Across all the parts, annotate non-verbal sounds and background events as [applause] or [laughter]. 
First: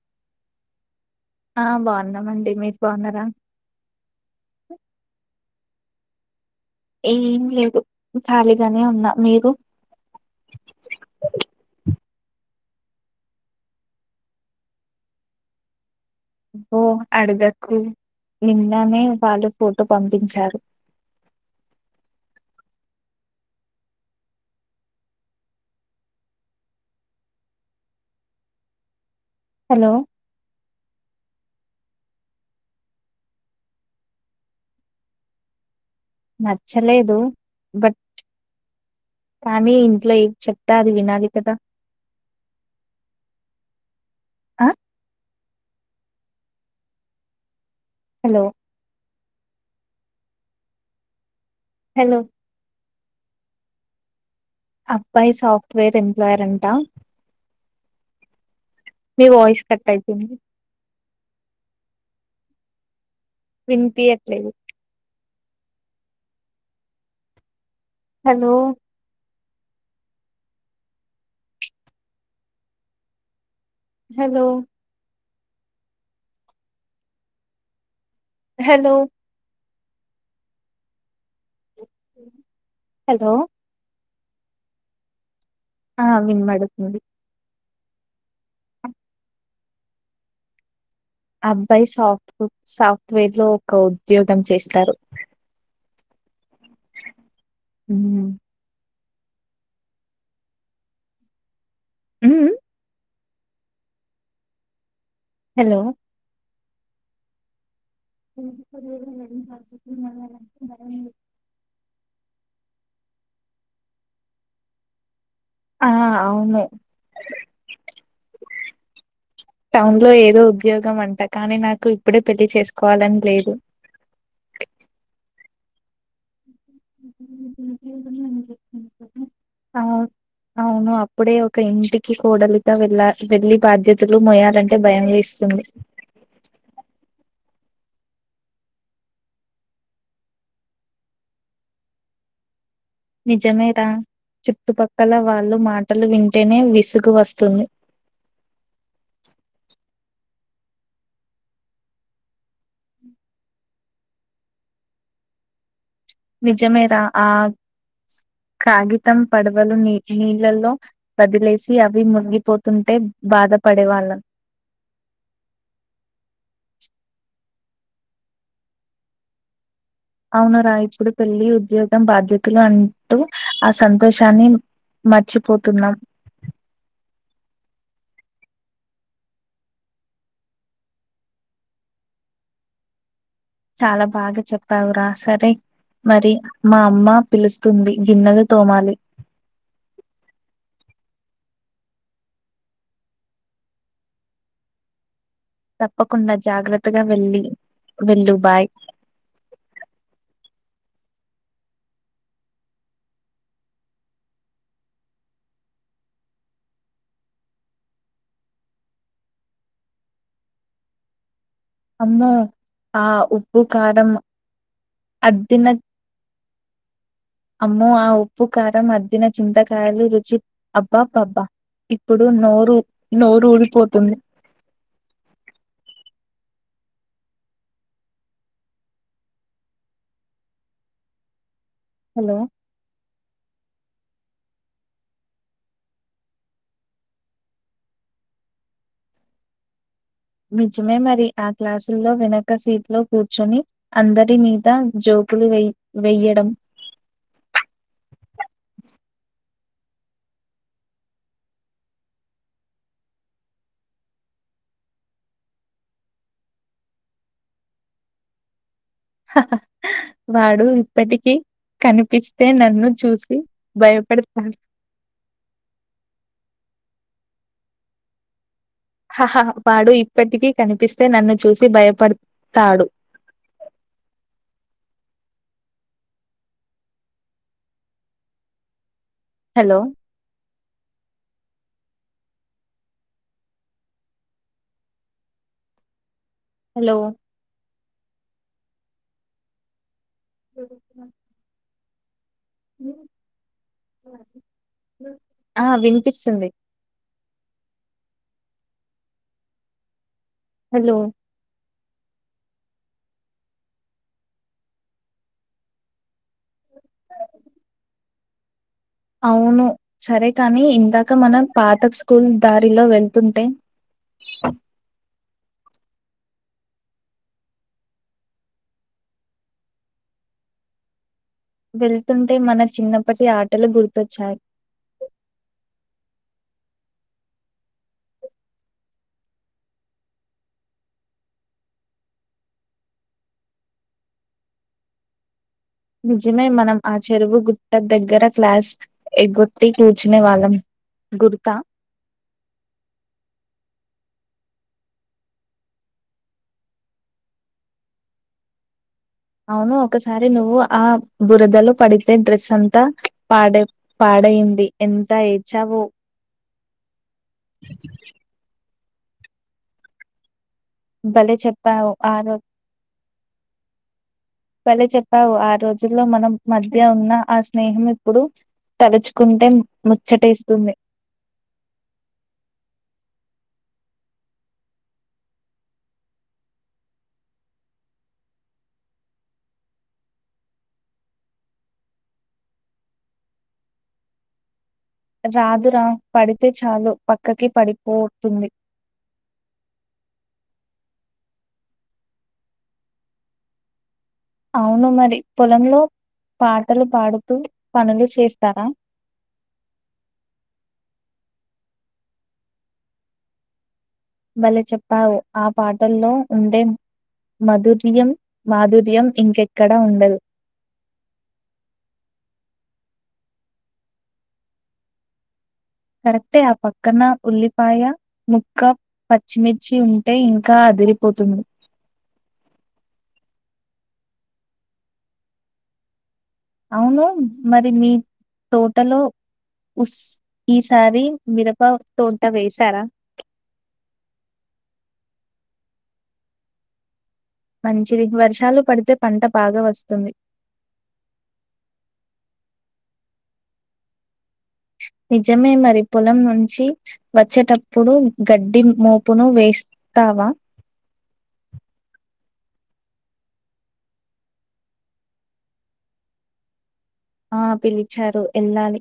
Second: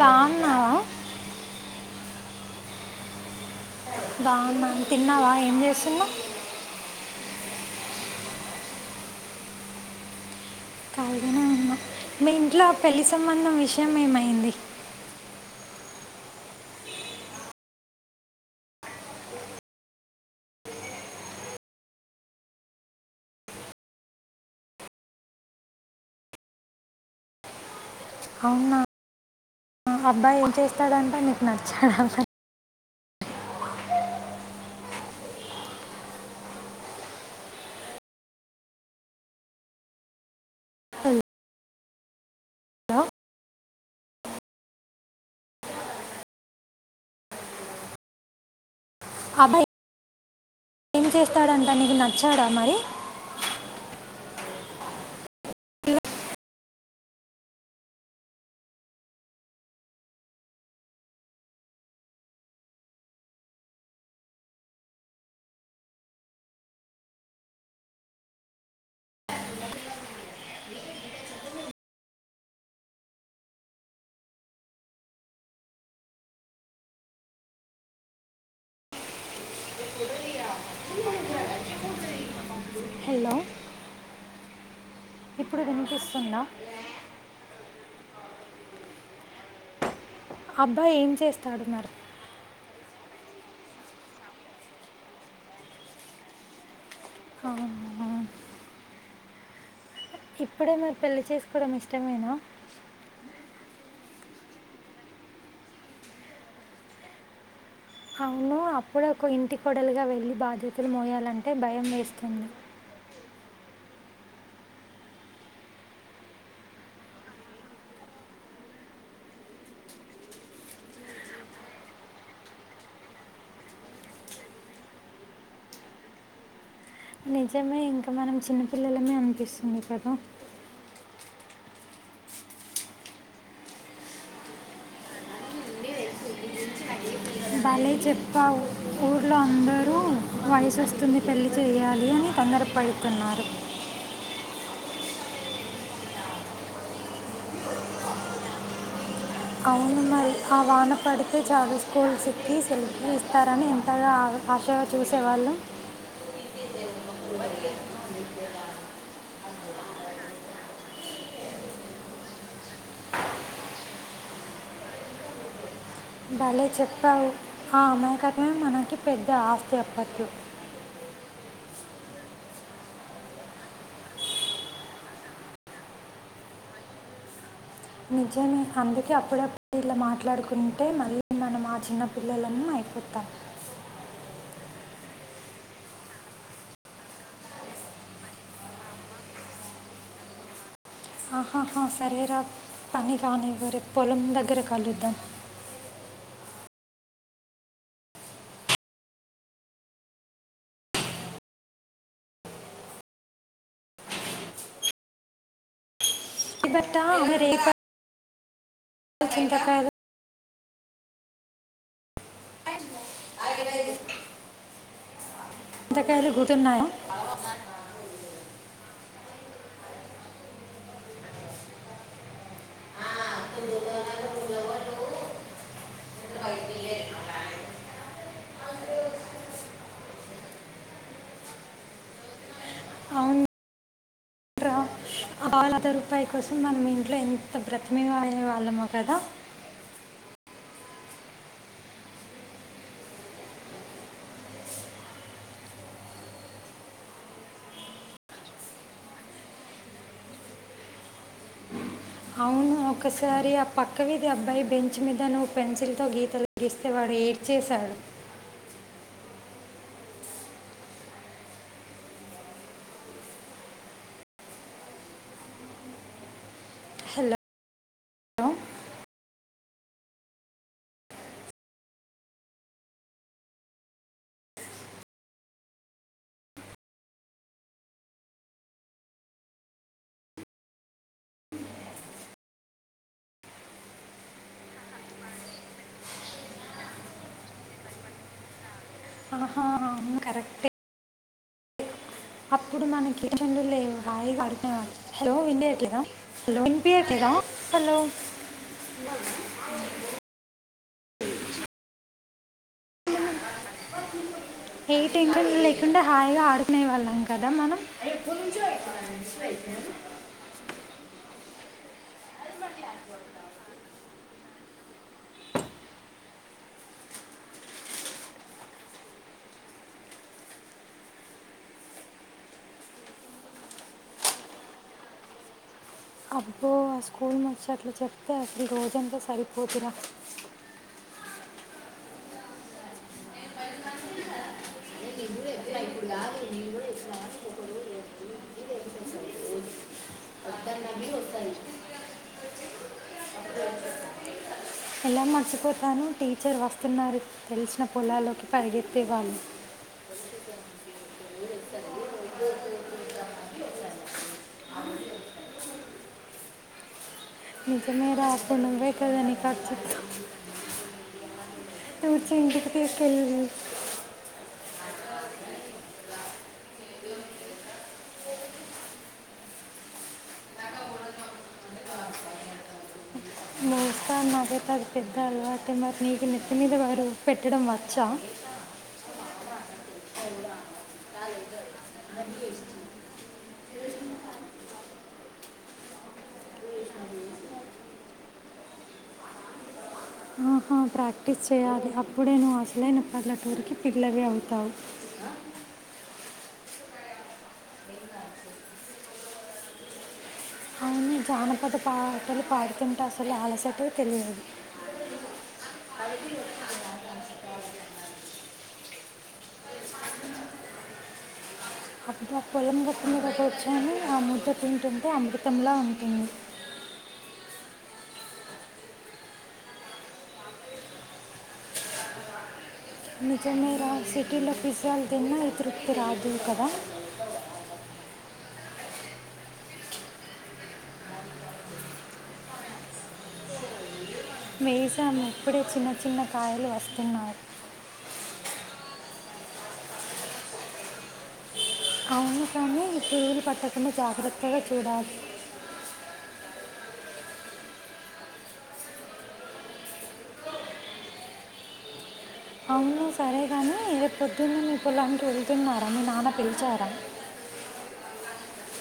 బాగున్నవ ఆ బాగున్నమండి మీరు బాగున్నార బాగున్నా తిన్నవా ఏం చేస్తున్నవ్ ఏం లేదు ఖాలిగానే ఉన్న మీరు కాలిగానే ఉన్న మీ ఇంట్లా పెళ్లి సంబంధం విషయం ఏమైంది ఓ అడుగకు నిన్ననే వాళ్ళు ఫోటో పంపించారు అవునా హలో అబ్బాయి ఏం చేస్తాడంట నీకు నచ్చాడు నచ్చలేదు బట్ కానీ ఇంట్లో ఎం చెప్తా అది వినాలి కదా దా అ హలో అబ్బాయి ఏం చేస్తాడంట నీకు హలో నచ్చాడా మరి అబ్బాయి సాఫ్ట్వేర్ ఎంప్లాయర్ అంట మీ వాయిస్ కట్టయితుంది వినిపియట్లేదు హలో హలో హలో హలో ఇప్పుడు ఆ వినిపిస్తుంద వినబడుతుంది అబ్ అబ్బాయి సాఫ్ట్ సా వేర్లో ఒక ఉద్యోగం చేస్తారు అవునా ఉమ్ ఇప్పుడే మీరు పెళ్లి చేసుకోడం ఇష్టమేనా ఉమ్. హలో అవును అప్పుడే ఒక ఇంటి కొడలుగా వెళ్ళి బాధ్యతులు మోయాలంటే భయమేస్ న్య [unintelligible] ఆ అవును అ [inaudible] టౌన్లో ఏదో ఉద్యోగం అంట కానీ నాకు ఇప్పుడే పెళ్లి చేసుకోవాలని లేదు నిజమే ఇంకా మనం చిన్నపిల్లలమే అనిపిస్తుంది అవు కదా అవును అప్పుడే ఒక ఇంటికి కోడలితో వెళ్ళ వెళ్ళి బాధ్యతలు మొయాలంటే భయం వేస్తుంది భలే చెప్పావు ఊర్లో అందరూ వయసొస్తుంది పెళ్ళి చేయ్యాలీ అని తొందర నిజమే రా చుట్టుప క్కల వాళ్ళు మాటలు వింటేనే విసుగు వస్తుంది అవును మరి ఆ వాన పడితే చాలు స్కూల్స్ కి [unintelligible] ల్ ఇస్తారని ఎంతగా ఆశగా చూసేవాళ్ళం నిజమే రా ఆ కగితం పడు లు నీ నీళ్ళలో వదిలేసి అవి మునిగిపోతుంటే బాధ పడే వాళ్ళం భలే చెప్పావు ఆ అమాయకత్మే మనకి పెద్ద ఆస్తి అప్పట్లో అవునార ఇప్పుడు పెళ్ళిద్ జీవితం బాధ్యతలు అంటూ ఆ సంతోషాన్ని మర్చిపోతున్నాం మ నిజమే అందుకే అప్పుడప్పుడు ఇలా మాట్లాడుకుంటే మళ్ళీ మనం ఆ చిన్న పిల్లలన్న అ కుత్తా చాలా బాగా చెప్పావురా సరే మరి మా అమ్మ పిలుస్తుంది గిన్నెలు తోమాలి ఆహాహా సరేరా పని కానివరే పొలం దగ్గర కలుద్దాం తప్పకుండా జాగ్రత్తగా వెళ్ళి వెళ్ళు బాయ్ ఇబట్టారే తకా అమ్మో ఆ ఉప్పు కారం అ తిన్న చింతకాయలు గుతున్నాయా అమ్మ ఆ ఉప్పు కారం అ చింతకాయలు రుచి అబ్బా పబ్బా ఇప్పుడు నోరు నోరు ఊడిపోతుంది హలో ఆలాత రూపాయి కోసం మనం ఇంట్లో ఎంత బ్రతమ అయే వాళ్ళమో కదా నిజమే మరి ఆ క్లాసుల్లో వెనక సీట్ లో కూర్చొని అందరి మీద జో కులు వె వెయ్యడం అవును ఒకసారి ఆ పక్కవిధి అబ్బాయి బెంచ్ మీద నువ్వు పెన్సిల్ తో గీత తగిస్తే వాడు పేడ్ చేశాడు వాడు ఇప్పటికి కనిపిస్తే నన్ను చూసి భయపడతారు హలో హహా వాడు ఇప్పటికీ కనిపిస్తే నన్ను చూసి భయపడతాడు హలో హలో ఆహా అ అను కరెక్ట్ అప్పుడు మనకిిరచెలూలో హాయిడు లో ఆ! వింయట్లేదా వినిపిస్తుంది. లో వినిపియట్లేదా హలో హలో ఎయిట్ ఇంక లేకుంటడా హాయిగా ఆడుకునే వాళ్ళం కదా మనం అవును సరే కాని ఇందాక మనం పాతక స్కూల్ దారిలో వెళ్తుంటే వెళ్తుంటే మన చిన్నప్పటి ఆటలు గుర్తొచ్చాయి అబ్బో ఆ స్కూల్ ను వచ్చి అట్లు చెప్తే అసలు ఈ రోజంతా సరిపోతురా నిజమే మనం ఆ చెరువు గుట్ట దగ్గర క్లాస్ ఎగ్గొట్టి కూర్చునే వాళ్ళం గురుత ఎలా మర్చిపోతాను టీచర్ వస్తున్నారు తెలిసిన పొలాలోకి పరిగె అవును ఒకసారి అంటే నువ్వు ఆ బురదలో పడితే డ్రెస్ అంతా పాడ పాడైంది ఎంత అయి చవో నిజమే రాకును వ కదని ఖర్చు భలే చెప్పావు ఆరో ఇంటికి తీసుకెళ్ళి భలే చెప్పావు ఆ రోజుల్లో మనం మధ్య ఉన్న ఆ స్నేహం ఇప్పుడు తలుచుకుంటే మ్ ముచ్చటేస్తుంది [inaudible] సార్ నాకైతే అది పెద్ద అలవాటు మరి నీకు నెత్తి మీద వారు పెట్టడం వచ్చా [inaudible] రాదురా పడితే చాలు పక్కకి పడిపోతుంది ఆ ప్రాక్టిస్ చేయాలి అప్పుడే నువ్ అసలైన పల్లెటూరికి పిల్లవి అవుతావు అవును మరి పొలంలో పాటలు పాడుతూ పనులు చేస్తారా అవును జానపద పాటలు పాడుతుంటసలు అలసటె భలే చెప్పావు ఆ పాటల్లో ఉండే మధుర్యం మాధుర్యం ఇంకెక్కడా ఉండదు అప్పుడు ఆ పొలం గట్టు మీద కూర్చోని ఆ ముచ్చట్లింటుంటే అమృతంలా ఉంటుంది కరెక్టే ఆ పక్కన ఉల్లిపాయ ముక్క పచ్చిమిర్చి ఉంటే ఇంకా దిరిపోతుంది నిజమేరా సిటీలో ఫిజ్జాల్ తిన్నా ఈ తృప్తి రా అవునూ మరి మీ తోటలో ఉస్ ఈసారీ మిరప తోట్ట వేసారా మేజాము ఇప్పుడే చిన్న చిన్న కాయలు వస్తున్నాయ్ మంచిది వర్షాలు పడితే పంట బాగా వస్తుంది అవును కనీ పురుగులు పట్టకుండ జాగ్ర నిజమే మరి పొలం చ్చి వచ్చేటప్పుడు గడ్డి మోపును వేస్తావా అవును సరే గాని రేప్పొద్దున్నే మీ పొలానికి వెళ్తున్నారా మీ నాన్న పిల్చారా ఆ పిలిచారు ఎళ్ళాలి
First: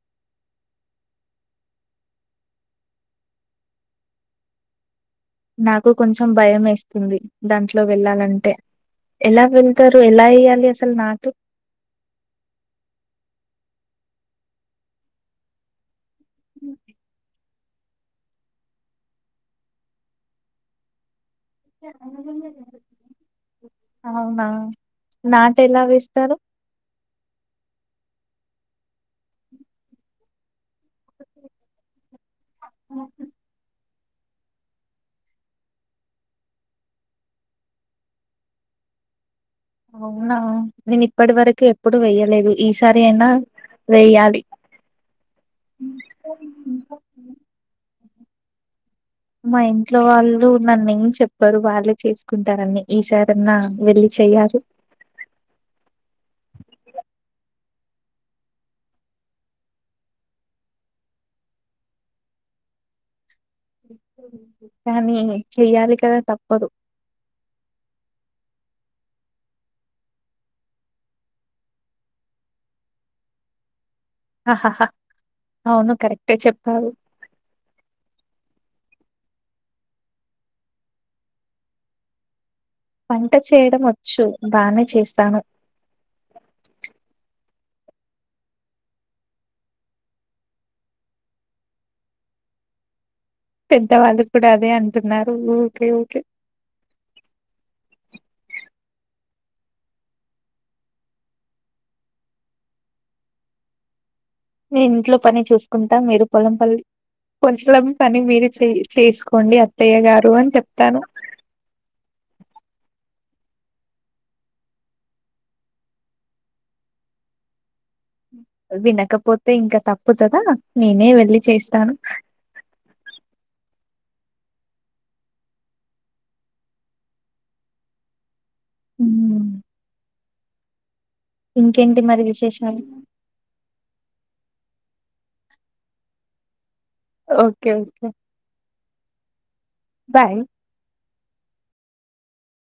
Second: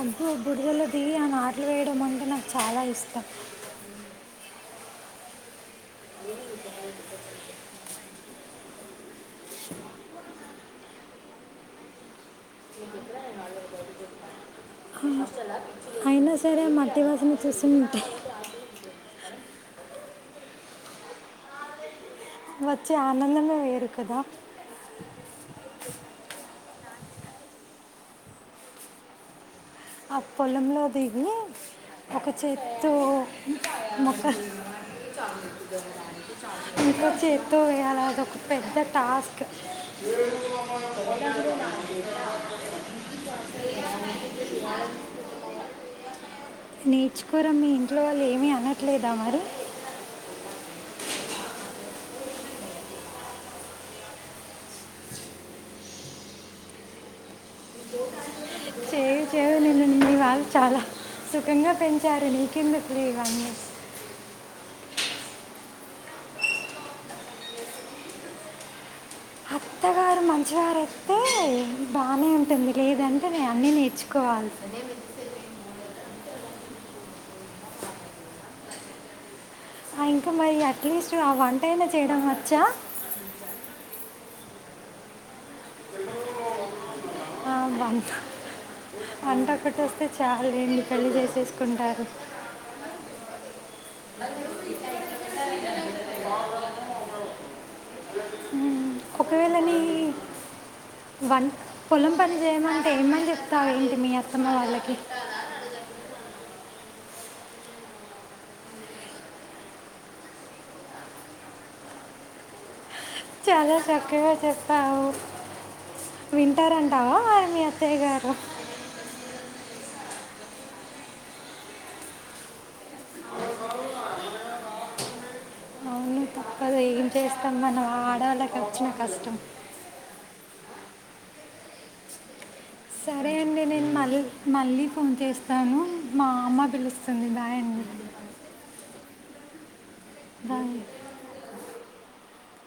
అబ్బు బుడదల దిగి ఆ నాట్లు వేయడం అంటే నాకు చాలా ఇష్టం నాకు కొంచం భయమేస్తుంది దాంట్లో వెళ్ళాలంటే ఎలా వెళ్తారు ఎలా ఎయ్యాలి అసలు నాటు నీక్ గుర్త్ [inaudible] అయినా సరే మధ్యలోసింది చూసుంటే వచ్చే ఆనందమే వేరు కదా అవునా! నాటెలా వేస్తారు ఆ పొలంలో దిగీ ఒక చేత్తో మొక్క [inaudible] ఇంక చేత్తో వేయాలదొక పెద్ద టాస్క్ అవునా నేను ఇప్పటి వరకీ ఎప్పుడు వెయ్యలేదు ఈసారి అయినా వెేయ్యాలి [inaudible] నేర్చుకోరా మీ ఇంట్లో వళ్ళు ఏమీ అన మా ఇంట్లో వాళ్ళు నన్నేం చెప్పరు వాళ్ళే చేసుకుంటారన్నీ ఈసారన్నా వెళ్ళి చెయ్యాలి చే చేవు నిన్ను మీ వాళ్ళు చాలా సుఖంగా పెంచారు నీకెందుకులే ఇవన్ని కానీ చెయ్యాలి కదా తప్పదు అత్తగారు మంచివారొత్తే బానే ఉంటుంది లేదంటే నే అన్నీ నేర్చు ఆహాహా అవును కరెక్టే చెప్పావు ఆ ఇంకా మరి అట్లీస్ట్ ఆ వంటైనా చేయడం వచ్చా వంట చేయడం వచ్చు బానే చేస్తాను. ఆ వం ట్హ్ వంట ఒకటి వస్తే చాలేండి పెళ్ళి జేసేసుకుంటారు. పెద్దవాళ్ళు కూడా అదే అంటున్నారు ఊకే ఊకే ఉహ్మ్ ఒకవేళ ని వన్ పొలం పని జేయమంటే ఏమన్ జేప్తావు ఏంటి మీ యాత్ నీన్ ఇంట్లో పని చూసుకుంటాం మీరు పొలం పల్లి కొచలం పని మీరు చె చేసుకోండి అత్తయ్య గారు అని చెప్తాను. [inaudible] చాలా చక్కగా చెప్పావు వింటర్ అంటావా. మీ అత్ వినకపోతే ఇంకా తప్ తుతదా నేనే వెళ్ళి చేస్తాను. అవును తప్పదు ఏం చేస్తాం మనం ఆడాళ్ళకి వచ్చిన కష్టం. హ్మ్. ఇంకేంటి మరి విశేష్ సరే అండి నేను మళ్ళి మళ్ళీ ఫోన్ చేస్తాను మా అమ్మ బిలుస్ సుది బాయ్ ఓకే అండి. Okay bye.